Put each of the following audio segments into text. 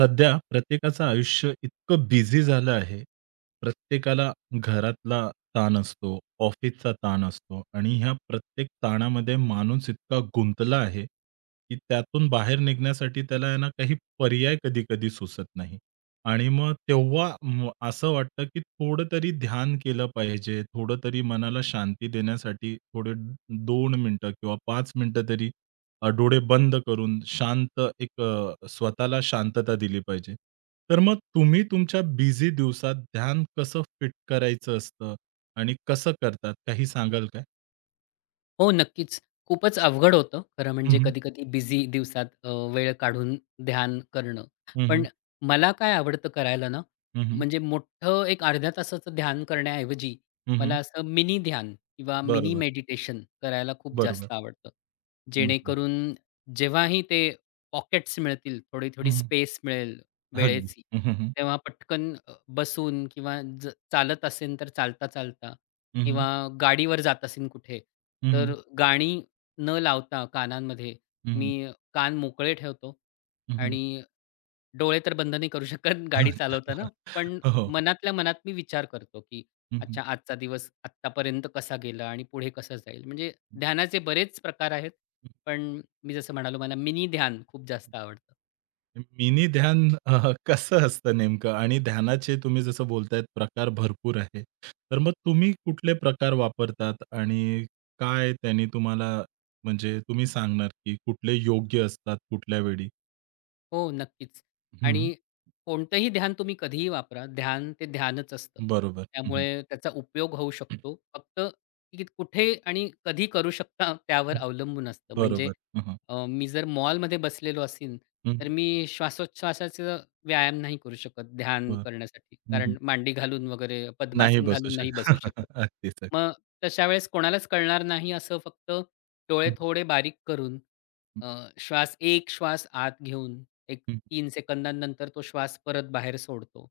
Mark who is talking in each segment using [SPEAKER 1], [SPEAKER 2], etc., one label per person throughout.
[SPEAKER 1] सध्या प्रत्येकाचं आयुष्य इतकं बिझी झालं आहे. प्रत्येकाला घरातला ताण असतो, ऑफिसचा ताण असतो आणि ह्या प्रत्येक ताणामध्ये माणूस इतका गुंतला आहे, की त्यातून बाहेर निघण्यासाठी त्याला आहे ना काही पर्याय कधी-कधी सुचत नाही. आणि मग तेव्हा असं वाटतं, की थोडं तरी ध्यान केलं पाहिजे, थोडं तरी मनाला शांती देण्यासाठी थोडे 2 मिनिटं किंवा 5 मिनिटं तरी डोळे बंद करून शांत एक स्वतःला शांतता दिली पाहिजे. तर मग तुम्ही तुमच्या बिझी दिवसात ध्यान कसं फिट करायचं असतं आणि कसं करतात? काही सांगाल काय?
[SPEAKER 2] हो, नक्कीच. खूपच अवघड होतं खरं
[SPEAKER 1] हं,
[SPEAKER 2] म्हणजे
[SPEAKER 1] हं.
[SPEAKER 2] कधी-कधी बिझी दिवसात वेळ काढून ध्यान करणं.
[SPEAKER 1] हं,
[SPEAKER 2] पण
[SPEAKER 1] हं.
[SPEAKER 2] मला काय आवडतं करायला ना,
[SPEAKER 1] हं, हं.
[SPEAKER 2] म्हणजे मोठं एक अर्ध्या तासाचं ध्यान करण्याऐवजी
[SPEAKER 1] हं, हं.
[SPEAKER 2] मला असं मिनी ध्यान किंवा मिनी
[SPEAKER 1] बरोबर,
[SPEAKER 2] मेडिटेशन करायला खूप
[SPEAKER 1] बरोबर.
[SPEAKER 2] जास्त आवडतं.
[SPEAKER 1] हं, हं.
[SPEAKER 2] जेणेकरून जेव्हाही ते पॉकेट्स मिळतील, थोडी-थोडी
[SPEAKER 1] हं, हं.
[SPEAKER 2] स्पेस मिळेल
[SPEAKER 1] अगदी.
[SPEAKER 2] वेळेची,
[SPEAKER 1] हं, हं, हं.
[SPEAKER 2] तेव्हा पटकन बसून किंवा चालत असेन तर चालता-चालता
[SPEAKER 1] हं, हं.
[SPEAKER 2] किंवा गाडीवर जात असेन कुठे,
[SPEAKER 1] हं, हं.
[SPEAKER 2] तर गाणी न लावता कानांमध्ये
[SPEAKER 1] हं, हं.
[SPEAKER 2] मी कान मोकळे ठेवतो आणि डोळे तर बंद नाही करू शकत गाडी
[SPEAKER 1] अच्छा.
[SPEAKER 2] चालवताना. पण
[SPEAKER 1] हो, हो.
[SPEAKER 2] मनातल्या मनात मी विचार करतो, की
[SPEAKER 1] हं, हं.
[SPEAKER 2] अच्छा आजचा दिवस आत्तापर्यंत कसा गेला आणि पुढे कसं जाईल? म्हणजे
[SPEAKER 1] हं,
[SPEAKER 2] ध्यानाचे बरेच प्रकार आहेत.
[SPEAKER 1] हं.
[SPEAKER 2] पण मी जसं म्हणालो मला मिनी ध्यान खूप जास्त आवडतं.
[SPEAKER 1] मिनी ध्यान कसं असतं नेमकं? आणि ध्यानाचे तुम्ही जसं बोलतायत प्रकार भरपूर आहे. तर मग तुम्ही कुठले प्रकार वापरतात आणि काय त्याने तुम्हाला म्हणजे तुम्ही सांगणार, की कुठले योग्य असतात कुठल्या वेळी?
[SPEAKER 2] हो, नक्कीच.
[SPEAKER 1] हं.
[SPEAKER 2] आणि कोणतंही ध्यान तुम्ही कधीही वापरा. ध्यान ते ध्यानच असतं.
[SPEAKER 1] बरोबर. हं, हं.
[SPEAKER 2] त्यामुळे त्याचा उपयोग होऊ शकतो. फक्त की कुठे आणि कधी करू शकता त्यावर अवलंबून असतं. म्हणजे
[SPEAKER 1] बरोबर. हं, हं.
[SPEAKER 2] मी जर मॉलमध्ये बसलेलो असीन, तर मी श्वासोच्छवासाचा व्यायाम नाही करू शकत ध्यान
[SPEAKER 1] बरं.
[SPEAKER 2] करण्यासाठी.
[SPEAKER 1] हं, हं.
[SPEAKER 2] कारण मांडी घालून वगैरे
[SPEAKER 1] नाही
[SPEAKER 2] पद्मासन
[SPEAKER 1] बसू
[SPEAKER 2] घालून नाही
[SPEAKER 1] शकत.
[SPEAKER 2] बसू शकत.
[SPEAKER 1] अगदीच, अगदी.
[SPEAKER 2] मग तशा वेळेस कोणालाच कळणार नाही असं फक्त डोळे
[SPEAKER 1] हं,
[SPEAKER 2] थोडे बारीक करून
[SPEAKER 1] हं,
[SPEAKER 2] अ, एक श्वास आत घेऊन एक
[SPEAKER 1] हं,
[SPEAKER 2] 3 सेकंदानंतर तो श्वास परत बाहेर सोडतो.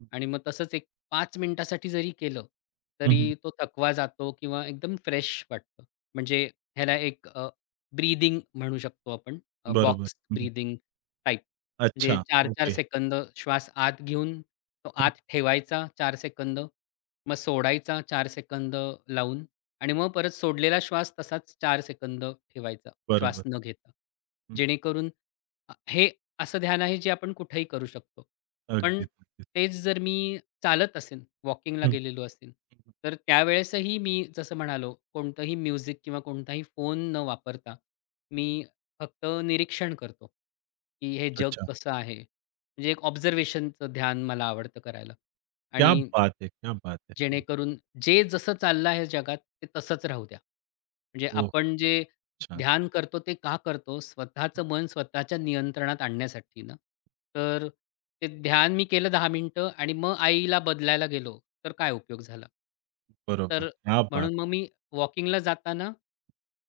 [SPEAKER 1] हं.
[SPEAKER 2] आणि मग तसंच एक 5 मिनिटासाठी जरी केलं,
[SPEAKER 1] हं,
[SPEAKER 2] तरी तो थकवा जातो किंवा एकदम फ्रेश वाटतं. म्हणजे ह्याला एक ब्रीथिंग म्हणू शकतो आपण.
[SPEAKER 1] बरोबर.
[SPEAKER 2] बॉक्स
[SPEAKER 1] हं.
[SPEAKER 2] Breathing type. म्हणजे
[SPEAKER 1] अच्छा.
[SPEAKER 2] चार चार
[SPEAKER 1] ओके.
[SPEAKER 2] सेकंद श्वास आत घेऊन तो
[SPEAKER 1] हं,
[SPEAKER 2] आत ठेवायचा 4 सेकंद, मग सोडायचा 4 सेकंद लावून आणि मग परत सोडलेला श्वास तसाच 4 सेकंद ठेवायचा श्वास
[SPEAKER 1] बरोबर.
[SPEAKER 2] न घेता.
[SPEAKER 1] हं.
[SPEAKER 2] जेणेकरून हे असं ध्यान आहे जे आपण कुठेही करू शकतो. पण
[SPEAKER 1] अगदीच, अगदीच.
[SPEAKER 2] तेच जर मी चालत असेन, वॉकिंगला
[SPEAKER 1] हं,
[SPEAKER 2] गेलेलो असेन,
[SPEAKER 1] हं.
[SPEAKER 2] तर त्यावेळेसही मी जसं म्हणालो, कोणतंही म्युझिक किंवा कोणताही फोन न वापरता मी फक्त निरीक्षण करतो, की हे जग
[SPEAKER 1] अच्छा.
[SPEAKER 2] कसं आहे. म्हणजे एक ऑब्झर्वेशनचं ध्यान मला आवडतं करायला
[SPEAKER 1] क्या
[SPEAKER 2] आणि
[SPEAKER 1] बात है! क्या बात है! हं.
[SPEAKER 2] जेणेकरून जे जसं चाललं आहे जगात ते तसंच राहू द्या. म्हणजे
[SPEAKER 1] ओह,
[SPEAKER 2] आपण जे
[SPEAKER 1] छान.
[SPEAKER 2] ध्यान करतो ते का करतो?
[SPEAKER 1] हं.
[SPEAKER 2] स्वतःचं मन स्वतःच्या नियंत्रणात आणण्यासाठी ना. तर ते ध्यान मी केलं 10 मिनिटं आणि मग आईला बदलायला गेलो, तर काय उपयोग झाला?
[SPEAKER 1] बरोबर.
[SPEAKER 2] तर
[SPEAKER 1] क्या बात!
[SPEAKER 2] म्हणून मग मी वॉकिंगला जाताना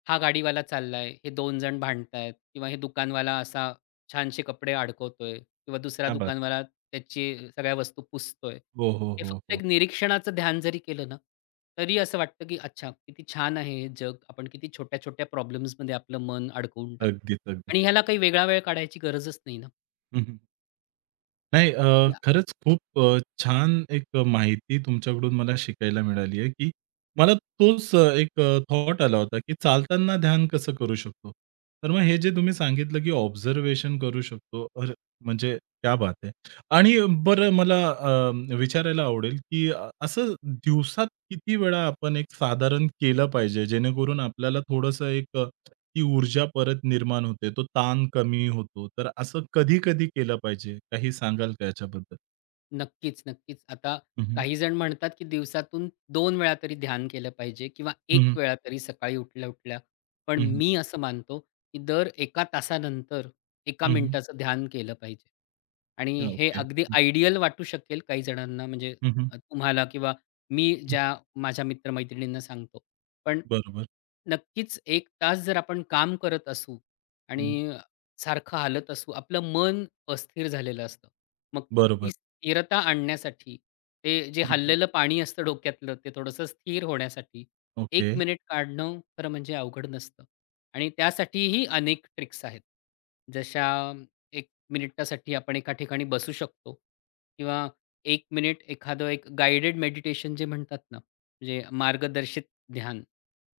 [SPEAKER 2] हा गाडीवाला चाललाय, हे 2 जण भांडतायत किंवा हे दुकानवाला असा छानसे कपडे अडकवतोय किंवा दुसरा
[SPEAKER 1] क्या बात! आहे.
[SPEAKER 2] दुकानवाला त्याची सगळ्या वस्तू पुसतोय.
[SPEAKER 1] हो, हो,
[SPEAKER 2] हे
[SPEAKER 1] हो,
[SPEAKER 2] फक्त
[SPEAKER 1] हो.
[SPEAKER 2] एक निरीक्षणाचं ध्यान जरी केलं ना, तरी असं वाटतं की अच्छा किती छान आहे हे जग. आपण किती छोट्या-छोट्या प्रॉब्लेम्समध्ये आपलं मन अडकवून टाकतो
[SPEAKER 1] अगदीच, अगदीच.
[SPEAKER 2] आणि ह्याला काही वेगळा वेळ काढायची गरजच नाही ना.
[SPEAKER 1] हं, नाही खरंच खूप छान एक माहिती तुमच्याकडून मला शिकायला मिळाली आहे, की मला तोच एक थॉट आला होता, की चालताना ध्यान कसं करू शकतो? तर मग हे जे तुम्ही सांगितलं, की ऑब्झर्वेशन करू शकतो. अरे, म्हणजे क्या बात है! आणि बरं मला विचारायला आवडेल, की असं दिवसात किती वेळा आपण एक साधारण केलं पाहिजे, जेणेकरून आपल्याला थोडंसं एक ती ऊर्जा परत निर्माण होते. तो ताण कमी होतो. तर असं कधी-कधी केलं पाहिजे? काही सांगाल का याच्याबद्दल?
[SPEAKER 2] नक्कीच, नक्कीच. आता
[SPEAKER 1] हं, हं.
[SPEAKER 2] काही जण म्हणतात, की दिवसातून 2 वेळा तरी ध्यान केलं पाहिजे किंवा
[SPEAKER 1] हं,
[SPEAKER 2] 1
[SPEAKER 1] हं.
[SPEAKER 2] वेळा तरी सकाळी उठल्या-उठल्या. पण
[SPEAKER 1] हं, हं.
[SPEAKER 2] मी असं मानतो, की दर एका तासानंतर एका
[SPEAKER 1] हं, हं.
[SPEAKER 2] मिनिटाचं ध्यान केलं पाहिजे. आणि हे
[SPEAKER 1] ओके.
[SPEAKER 2] अगदी आयडियल वाटू शकेल काही जणांना म्हणजे
[SPEAKER 1] हं, हं,
[SPEAKER 2] तुम्हाला किंवा मी
[SPEAKER 1] हं.
[SPEAKER 2] ज्या माझ्या मित्र सांगतो. पण
[SPEAKER 1] बरोबर.
[SPEAKER 2] नक्कीच 1 तास जर आपण काम करत असू
[SPEAKER 1] हं.
[SPEAKER 2] आणि सारखं हालत असू, आपलं मन अस्थिर झालेलं असतं. मग
[SPEAKER 1] बरोबर.
[SPEAKER 2] ती स्थिरता आणण्यासाठी, ते जे
[SPEAKER 1] हं, हं.
[SPEAKER 2] हललेलं पाणी असतं डोक्यातलं, ते थोडंसं स्थिर होण्यासाठी
[SPEAKER 1] ओके.
[SPEAKER 2] एक मिनिट काढणं खरं म्हणजे अवघड नसतं आणि त्यासाठीही अनेक ट्रिक्स आहेत. जशा एक मिनिटासाठी आपण एका ठिकाणी बसू शकतो किंवा 1 मिनिट एखादं एक गाइड़ेड मेडिटेशन जे म्हणतात ना, म्हणजे मार्गदर्शित ध्यान,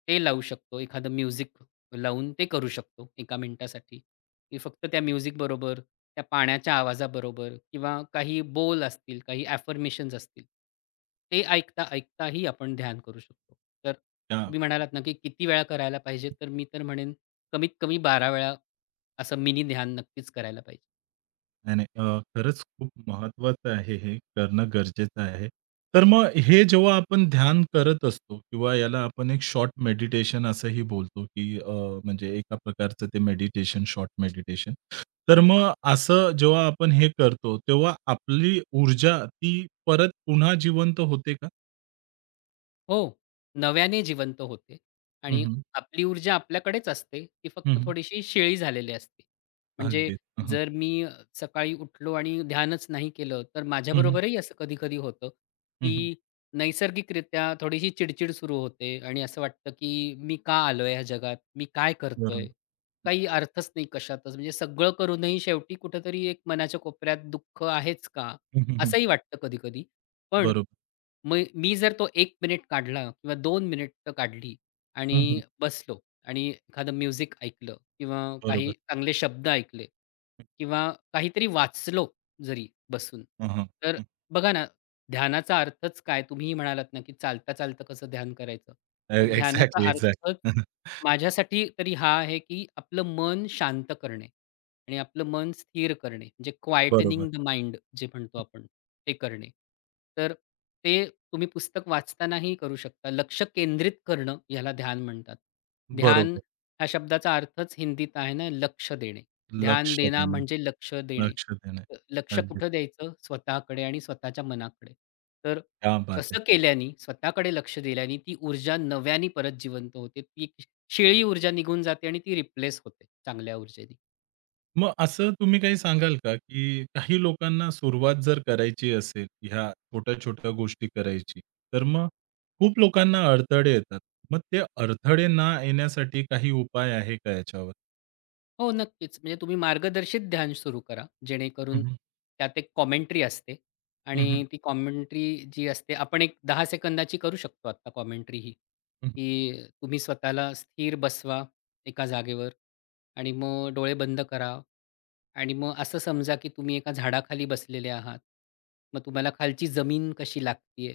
[SPEAKER 2] ते लावू शकतो. एखादं म्युझिक लावून ते करू शकतो 1 मिनिटासाठी. की फक्त त्या म्युझिकबरोबर, त्या पाण्याच्या आवाजाबरोबर किंवा काही बोल असतील, काही अफर्मेशन्स असतील. ते ऐकता-ऐकताही आपण ध्यान करू शकतो. तर
[SPEAKER 1] त्या
[SPEAKER 2] तुम्ही म्हणालात ना, की किती वेळा करायला पाहिजे? तर मी तर म्हणेन कमीत कमी 12 वेळा असं मिनी ध्यान नक्कीच करायला पाहिजे.
[SPEAKER 1] नाही, नाही. खरंच खूप महत्वाचं आहे हे करणं गरजेचं आहे. तर मग हे जेव्हा आपण ध्यान करत असतो किंवा याला आपण एक शॉर्ट मेडिटेशन असंही बोलतो, की म्हणजे एका प्रकारचं ते मेडिटेशन, शॉर्ट मेडिटेशन. तर मग असं जेव्हा आपण हे करतो, तेव्हा आपली ऊर्जा ती परत पुन्हा जिवंत होते का?
[SPEAKER 2] हो, नव्याने जिवंत होते
[SPEAKER 1] हं,
[SPEAKER 2] आणि
[SPEAKER 1] हं.
[SPEAKER 2] आपली ऊर्जा आपल्याकडेच असते, ती
[SPEAKER 1] हं,
[SPEAKER 2] फक्त
[SPEAKER 1] हं.
[SPEAKER 2] थोडीशी शिळी झालेली असते. म्हणजे
[SPEAKER 1] अगदीच. हं,
[SPEAKER 2] जर मी सकाळी उठलो आणि ध्यानच नाही केलं, तर माझ्याबरोबरही असं कधी-कधी होतं, की नैसर्गिकरित्या थोडीशी चिडचिड सुरू होते आणि असं वाटतं, की मी का आलोय ह्या जगात? मी काय करतोय?
[SPEAKER 1] बरोबर.
[SPEAKER 2] काही अर्थच नाही कशातच. म्हणजे सगळं करूनही शेवटी कुठेतरी एक मनाच्या कोपऱ्यात दुःख आहेच का?
[SPEAKER 1] हं, हं,
[SPEAKER 2] असंही वाटतं कधी-कधी. पण
[SPEAKER 1] बरोबर.
[SPEAKER 2] मग मी जर तो एक मिनिट काढला किंवा 2 मिनिटं काढली
[SPEAKER 1] हं,
[SPEAKER 2] आणि बसलो आणि एखादं म्युझिक ऐकलं किंवा काही
[SPEAKER 1] बरोबर.
[SPEAKER 2] चांगले शब्द ऐकले किंवा काहीतरी वाचलो जरी बसून, तर बघा ना, ध्यानाचा अर्थच काय? तुम्हीही म्हणालात ना, की चालता-चालता कसं ध्यान करायचं? तर ध्यानाचा
[SPEAKER 1] एक्झॅक्टली,
[SPEAKER 2] अर्थच
[SPEAKER 1] एक्झॅक्टली.
[SPEAKER 2] माझ्यासाठी तरी हा आहे, की आपलं मन शांत करणे आणि आपलं मन स्थिर करणे, म्हणजे
[SPEAKER 1] बरोबर.
[SPEAKER 2] क्वाइटनिंग द माइंड जे म्हणतो आपण. ते करणे. तर ते तुम्ही पुस्तक वाचतानाही करू शकता. लक्ष केंद्रित करणं याला ध्यान म्हणतात. ध्यान
[SPEAKER 1] बरोबर.
[SPEAKER 2] ह्या शब्दाचा अर्थच हिंदीत आहे ना, लक्ष देणे.
[SPEAKER 1] लक्ष
[SPEAKER 2] ध्यान देना
[SPEAKER 1] देणे,
[SPEAKER 2] म्हणजे लक्ष देणे.
[SPEAKER 1] लक्ष देणे.
[SPEAKER 2] लक्ष
[SPEAKER 1] अगदी
[SPEAKER 2] कुठं द्यायचं? स्वतःकडे आणि स्वतःच्या मनाकडे. तर
[SPEAKER 1] क्या बात
[SPEAKER 2] तसं
[SPEAKER 1] है!
[SPEAKER 2] केल्याने, स्वतःकडे लक्ष दिल्याने ती ऊर्जा नव्याने परत जिवंत होते. ती एक शेळी ऊर्जा निघून जाते आणि ती रिप्लेस होते चांगल्या ऊर्जेने.
[SPEAKER 1] मग असं तुम्ही काही सांगाल का, की काही लोकांना सुरुवात जर करायची असेल, ह्या छोट्या-छोट्या गोष्टी करायची, तर मग खूप लोकांना अडथळे येतात. मग ते अडथळे ना येण्यासाठी काही उपाय आहे का याच्यावर?
[SPEAKER 2] हो, नक्कीच. म्हणजे तुम्ही मार्गदर्शित ध्यान सुरू करा. जेणेकरून
[SPEAKER 1] हं, हं.
[SPEAKER 2] त्यात एक कॉमेंट्री असते
[SPEAKER 1] हं, हं.
[SPEAKER 2] आणि ती कॉमेंट्री जी असते आपण एक 10 सेकंदाची करू शकतो आत्ता कॉमेंट्री ही, की तुम्ही स्वतःला स्थिर बसवा एका जागेवर आणि मग डोळे बंद करा. आणि मग असं समजा, की तुम्ही एका झाडाखाली बसलेले आहात. मग तुम्हाला खालची जमीन कशी लागतीये,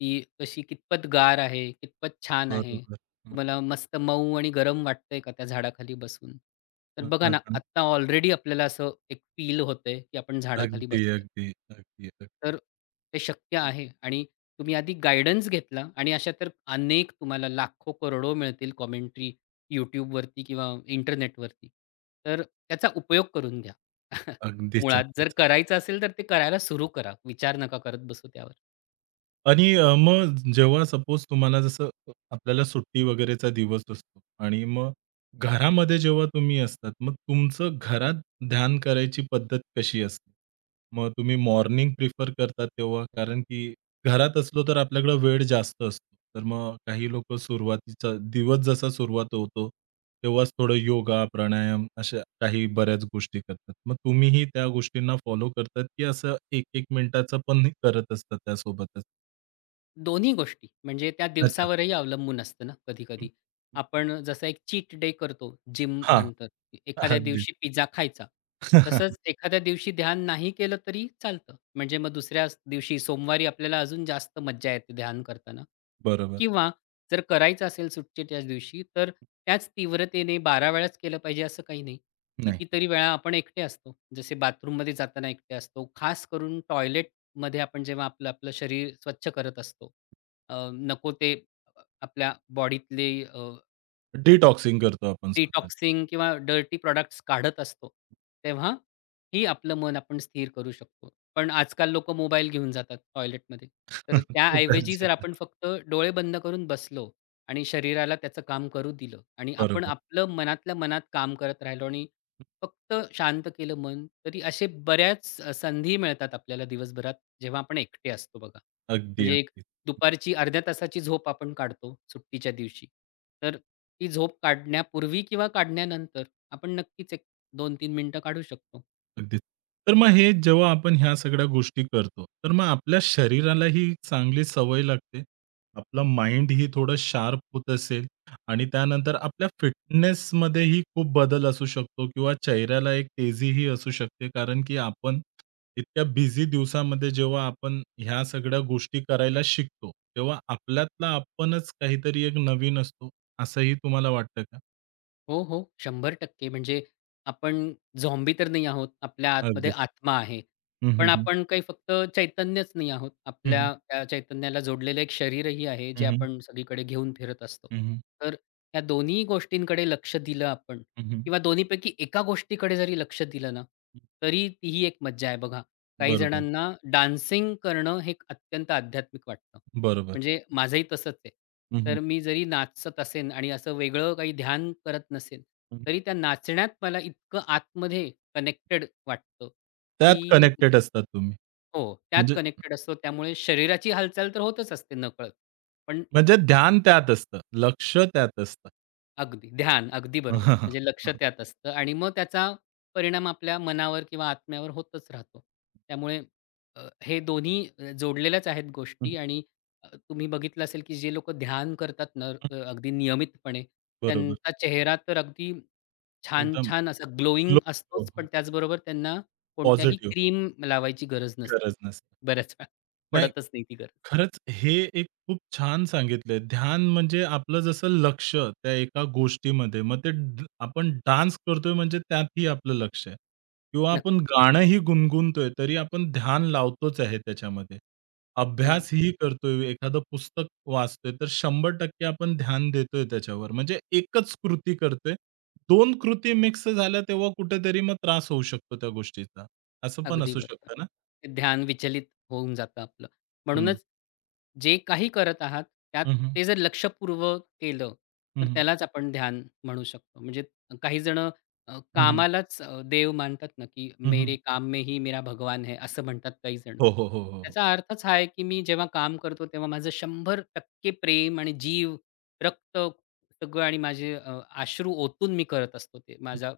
[SPEAKER 2] ती कशी कितपत गार आहे, कितपत छान आहे.
[SPEAKER 1] बरोबर.
[SPEAKER 2] तुम्हाला मस्त मऊ आणि गरम वाटतंय का त्या झाडाखाली बसून? तर
[SPEAKER 1] हं,
[SPEAKER 2] बघा
[SPEAKER 1] हं,
[SPEAKER 2] ना,
[SPEAKER 1] हं.
[SPEAKER 2] आत्ता ऑलरेडी आपल्याला असं एक फील होतंय, की आपण झाडाखाली
[SPEAKER 1] अगदी,
[SPEAKER 2] बसलोय.
[SPEAKER 1] अगदी, अगदी, अगदी.
[SPEAKER 2] तर ते शक्य आहे आणि तुम्ही आधी गाईडन्स घेतला आणि अशा तर अनेक तुम्हाला लाखो, करोडो मिळतील कॉमेंटरी YouTubeवरती किंवा इंटरनेटवरती. तर त्याचा उपयोग करून घ्या.
[SPEAKER 1] अगदीच,
[SPEAKER 2] मुळात जर
[SPEAKER 1] अगदीच.
[SPEAKER 2] करायचं असेल, तर ते करायला सुरू करा. विचार नका करत बसू त्यावर.
[SPEAKER 1] आणि मग जेव्हा सपोज तुम्हाला जसं आपल्याला सुट्टी वगैरेचा दिवस असतो आणि मग घरामध्ये जेव्हा तुम्ही असतात, मग तुमचं घरात ध्यान करायची पद्धत कशी असते? मग तुम्ही मॉर्निंग प्रिफर करतात तेव्हा कारण की घरात असलो तर आपल्याकडे वेळ जास्त असतो. तर मग काही लोकं सुरुवातीचा दिवस जसा सुरुवात होतो, तेव्हाच थोडं योगा, प्राणायाम अशा काही बऱ्याच गोष्टी करतात. मग तुम्हीही त्या गोष्टींना फॉलो करतात, की असं 1-1 मिनिटाचं पण करत असतात त्यासोबतच?
[SPEAKER 2] दोन्ही गोष्टी. म्हणजे त्या
[SPEAKER 1] अच्छा.
[SPEAKER 2] दिवसावरही अवलंबून असतं ना
[SPEAKER 1] हं,
[SPEAKER 2] कधी-कधी.
[SPEAKER 1] हं.
[SPEAKER 2] आपण जसा एक चीट डे करतो जिम
[SPEAKER 1] हां,
[SPEAKER 2] नंतर एखाद्या
[SPEAKER 1] अगदीच.
[SPEAKER 2] दिवशी पिझ्झा खायचा. तसंच एखाद्या दिवशी ध्यान नाही केलं तरी चालतं. म्हणजे मग दुसऱ्या दिवशी सोमवारी आपल्याला अजून जास्त मज्जा येते ध्यान करताना.
[SPEAKER 1] बरोबर.
[SPEAKER 2] किंवा जर करायचं असेल सुट्टीच्याच दिवशी, तर त्याच तीव्रतेने 12 वेळाच केलं पाहिजे असं काही नाही.
[SPEAKER 1] नाही,
[SPEAKER 2] कितीतरी वेळा आपण एकटे असतो. जसे बाथरूममध्ये जाताना एकटे असतो. खास करून मध्ये आपण जेव्हा आपलं आपलं शरीर स्वच्छ करत असतो, नको ते आपल्या बॉडीतले
[SPEAKER 1] डिटॉक्सिंग करतो आपण स्वतःला.
[SPEAKER 2] डिटॉक्सिंग किंवा डर्टी प्रॉडक्ट्स काढत असतो, तेव्हा ही आपलं मन आपण स्थिर करू शकतो. पण आजकाल लोकं मोबाईल घेऊन जातात टॉयलेटमध्ये. तर
[SPEAKER 1] खूप
[SPEAKER 2] त्याऐवजी
[SPEAKER 1] गरजेचं
[SPEAKER 2] जर
[SPEAKER 1] आहे.
[SPEAKER 2] आपण फक्त डोळे बंद करून बसलो आणि शरीराला त्याचं काम करू दिलं आणि आपण
[SPEAKER 1] बरोबर.
[SPEAKER 2] आपलं मनातल्या मनात काम करत राहिलो आणि फक्त शांत केलं मन, तरी असे बऱ्याच संधी मिळतात आपल्याला दिवसभरात, जेव्हा आपण एकटे असतो बघा.
[SPEAKER 1] अगदी,
[SPEAKER 2] म्हणजे एक
[SPEAKER 1] अगदी.
[SPEAKER 2] दुपारची अर्ध्या तासाची झोप आपण काढतो सुट्टीच्या दिवशी. तर ती झोप काढण्यापूर्वी किंवा काढण्यानंतर आपण नक्कीच एक 2-3 मिनिटं काढू शकतो.
[SPEAKER 1] अगदीच. तर मग हे जेव्हा आपण ह्या सगळ्या गोष्टी करतो, तर मग आपल्या शरीराला ही चांगली सवय लागते. आपला माइंड ही थोडं शार्प होत असेल आणि त्यानंतर आपल्या फिटनेसमध्येही खूप बदल असू शकतो किंवा चेहऱ्याला एक तेजीही असू शकते. कारण की आपण इतक्या बिझी दिवसामध्ये जेव्हा आपण ह्या सगळ्या गोष्टी करायला शिकतो, तेव्हा आपल्यातला आपणच काहीतरी एक नवीन असतो, असंही तुम्हाला वाटतं का?
[SPEAKER 2] हो, हो. 100% म्हणजे आपण झॉम्बी तर नाही आहोत. आपल्या आतमध्ये
[SPEAKER 1] अगदीच.
[SPEAKER 2] आत्मा आहे.
[SPEAKER 1] हं, हं,
[SPEAKER 2] पण
[SPEAKER 1] हं.
[SPEAKER 2] आपण काही फक्त चैतन्यच नाही आहोत.
[SPEAKER 1] हं, हं.
[SPEAKER 2] आपल्या त्या चैतन्याला जोडलेलं एक शरीरही आहे,
[SPEAKER 1] हं,
[SPEAKER 2] जे
[SPEAKER 1] हं.
[SPEAKER 2] आपण सगळीकडे घेऊन फिरत असतो.
[SPEAKER 1] हं,
[SPEAKER 2] तर या दोन्ही गोष्टींकडे लक्ष दिलं आपण किंवा दोन्हीपैकी एका गोष्टीकडे जरी लक्ष दिलं ना, तरी तीही एक मज्जा आहे बघा. काही
[SPEAKER 1] बरोबर,
[SPEAKER 2] जणांना डान्सिंग करणं हे एक अत्यंत आध्यात्मिक वाटतं.
[SPEAKER 1] बरोबर.
[SPEAKER 2] म्हणजे माझंही तसंच आहे.
[SPEAKER 1] हं, हं,
[SPEAKER 2] तर मी जरी नाचत असेन आणि असं वेगळं काही ध्यान करत नसेन,
[SPEAKER 1] हं.
[SPEAKER 2] तरी त्या नाचण्यात मला इतकं आतमध्ये कनेक्टेड वाटतं,
[SPEAKER 1] त्यात
[SPEAKER 2] की
[SPEAKER 1] कनेक्टेड असतात तुम्ही.
[SPEAKER 2] हो, त्यात
[SPEAKER 1] म्हणजे
[SPEAKER 2] कनेक्टेड असतो. त्यामुळे शरीराची हालचाल तर होतच असते नकळत. पण
[SPEAKER 1] म्हणजे ध्यान त्यात असतं. लक्ष त्यात असतं.
[SPEAKER 2] अगदी. ध्यान. अगदी बरोबर. म्हणजे लक्ष त्यात असतं आणि मग त्याचा परिणाम आपल्या मनावर किंवा आत्म्यावर होतच राहतो. त्यामुळे अ, हे दोन्ही जोडलेल्याच आहेत
[SPEAKER 1] हं,
[SPEAKER 2] गोष्टी आणि तुम्ही बघितलं असेल, की जे लोकं ध्यान करतात ना
[SPEAKER 1] हं.
[SPEAKER 2] अगदी नियमितपणे,
[SPEAKER 1] बरोबर.
[SPEAKER 2] त्यांचा चेहरा तर अगदी
[SPEAKER 1] एकदम
[SPEAKER 2] छान-छान असा ग्लोइंग
[SPEAKER 1] ग्लो,
[SPEAKER 2] असतोच, पण त्याचबरोबर त्यांना कोणत्याही
[SPEAKER 1] पॉझिटिव्ह
[SPEAKER 2] क्रीम लावायची गरज नसते.
[SPEAKER 1] गरज नसते.
[SPEAKER 2] बऱ्याच वेळा
[SPEAKER 1] नाही
[SPEAKER 2] पडतच नाही ती गरज.
[SPEAKER 1] खरंच हे एक खूप छान सांगितलंय. ध्यान म्हणजे आपलं जसं लक्ष त्या एका गोष्टीमध्ये. मग ते आपण डान्स करतोय म्हणजे त्यातही आपलं लक्ष आहे किंवा आपण
[SPEAKER 2] नक्की.
[SPEAKER 1] गाणंही गुणगुणतोय तरी आपण ध्यान लावतोच आहे त्याच्यामध्ये.
[SPEAKER 2] हो.
[SPEAKER 1] अभ्यासही करतोय, एखादं पुस्तक वाचतोय तर 100% आपण ध्यान देतोय त्याच्यावर. म्हणजे एकच कृती करतोय. 2 कृती मिक्स झाल्या तेव्हा कुठेतरी मग त्रास होऊ शकतो त्या गोष्टीचा. असं पण
[SPEAKER 2] अगदी
[SPEAKER 1] असू
[SPEAKER 2] बरोबर.
[SPEAKER 1] शकतं ना?
[SPEAKER 2] ते ध्यान विचलित होऊन जातं आपलं.
[SPEAKER 1] हं.
[SPEAKER 2] म्हणूनच जे काही करत आहात, त्यात
[SPEAKER 1] हं, हं.
[SPEAKER 2] ते जर लक्षपूर्वक केलं,
[SPEAKER 1] हं,
[SPEAKER 2] तर
[SPEAKER 1] हं.
[SPEAKER 2] त्यालाच आपण ध्यान म्हणू शकतो. म्हणजे काही जण कामालाच देव मानतात ना, की "मेरे काम में ही मेरा भगवान है," असं म्हणतात काही जण.
[SPEAKER 1] हो, हो, हो, हो, हो.
[SPEAKER 2] त्याचा अर्थच हा आहे, की मी जेव्हा काम करतो, तेव्हा माझं 100% प्रेम आणि जीव, रक्त सगळं आणि माझे अश्रू ओतून मी करत असतो ते. माझा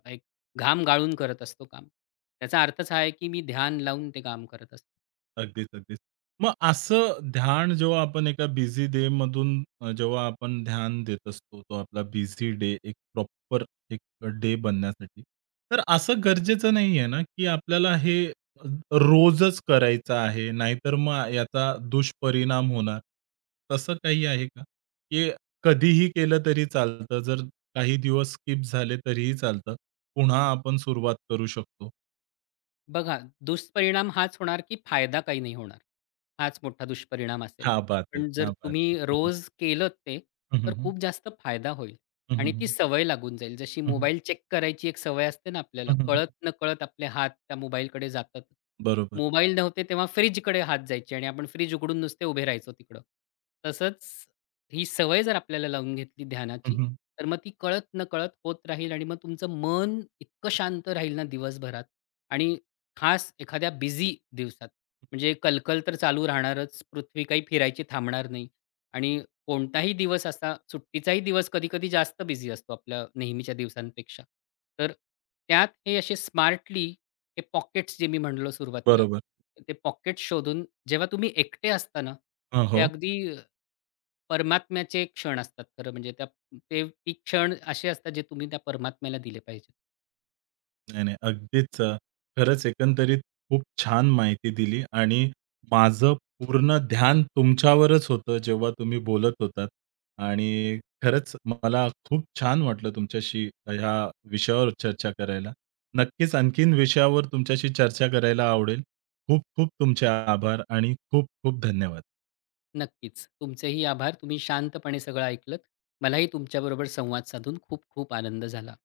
[SPEAKER 2] घाम गाळून करत असतो काम. त्याचा अर्थच हा आहे, की मी ध्यान लावून ते काम करत असतो.
[SPEAKER 1] अगदीच, अगदीच. मग असं ध्यान जेव्हा आपण एका बिझी डे मधून जेव्हा आपण ध्यान देत असतो, तो आपला बिझी डे एक प्रॉपर एक डे बनण्यासाठी. तर असं गरजेचं नाहीये ना, की आपल्याला हे रोजच करायचं आहे. नाहीतर मग याचा दुष्परिणाम होणार. तसं काही आहे का? की कधीही केलं तरी चालतं. जर काही दिवस स्किप झाले तरीही चालतं. पुन्हा आपण सुरुवात करू शकतो.
[SPEAKER 2] बघा, दुष्परिणाम हाच होणार, की फायदा काही नाही होणार. हाच मोठा दुष्परिणाम असेल.
[SPEAKER 1] क्या बात है!
[SPEAKER 2] पण जर
[SPEAKER 1] क्या बात
[SPEAKER 2] तुम्ही
[SPEAKER 1] है!
[SPEAKER 2] रोज केलंत ते,
[SPEAKER 1] हं, हं,
[SPEAKER 2] तर
[SPEAKER 1] हं.
[SPEAKER 2] खूप जास्त फायदा होईल
[SPEAKER 1] हं, हं,
[SPEAKER 2] आणि ती
[SPEAKER 1] हं.
[SPEAKER 2] सवय लागून जाईल. जशी
[SPEAKER 1] हं, हं.
[SPEAKER 2] मोबाईल चेक करायची एक सवय असते ना आपल्याला,
[SPEAKER 1] हं, हं, हं.
[SPEAKER 2] कळत-नकळत आपले हात त्या मोबाईलकडे जातात.
[SPEAKER 1] बरोबर.
[SPEAKER 2] मोबाईल नव्हते तेव्हा फ्रिजकडे हात जायचे आणि आपण फ्रिज उघडून नुसते उभे राहायचो तिकडं. तसंच ही सवय जर आपल्याला लावून घेतली
[SPEAKER 1] हं,
[SPEAKER 2] ध्यानाची,
[SPEAKER 1] हं.
[SPEAKER 2] तर मग ती कळत-नकळत होत राहील आणि मग तुमचं मन इतकं शांत राहील ना दिवसभरात आणि खास एखाद्या बिझी दिवसात म्हणजे कलकल तर चालू राहणारच. पृथ्वी काही फिरायची थांबणार नाही आणि कोणताही दिवस असा सुट्टीचाही दिवस कधी-कधी जास्त बिझी असतो आपल्या नेहमीच्या दिवसांपेक्षा. तर त्यात हे असे स्मार्टली हे पॉकेट्स जे मी म्हणालो सुरुवातीला,
[SPEAKER 1] बरोबर.
[SPEAKER 2] ते पॉकेट्स शोधून जेव्हा तुम्ही एकटे असता ते
[SPEAKER 1] हो.
[SPEAKER 2] अगदी परमात्म्याचे क्षण असतात खरं म्हणजे त्या ते ती क्षण असे असतात जे तुम्ही त्या परमात्म्याला दिले पाहिजेत.
[SPEAKER 1] नाही, नाही. अगदीच खरंच एकंदरीत खूप छान माहिती दिली आणि माझं पूर्ण ध्यान तुमच्यावरच होतं जेव्हा तुम्ही बोलत होतात आणि खरंच मला खूप छान वाटलं तुमच्याशी ह्या विषयावर चर्चा करायला. नक्कीच आणखीन विषयावर तुमच्याशी चर्चा करायला आवडेल. खूप खूप तुमचे आभार आणि खूप खूप धन्यवाद.
[SPEAKER 2] नक्कीच. तुमचेही आभार. तुम्ही शांतपणे सगळं ऐकलत. मलाही तुमच्याबरोबर संवाद साधून खूप खूप आनंद झाला.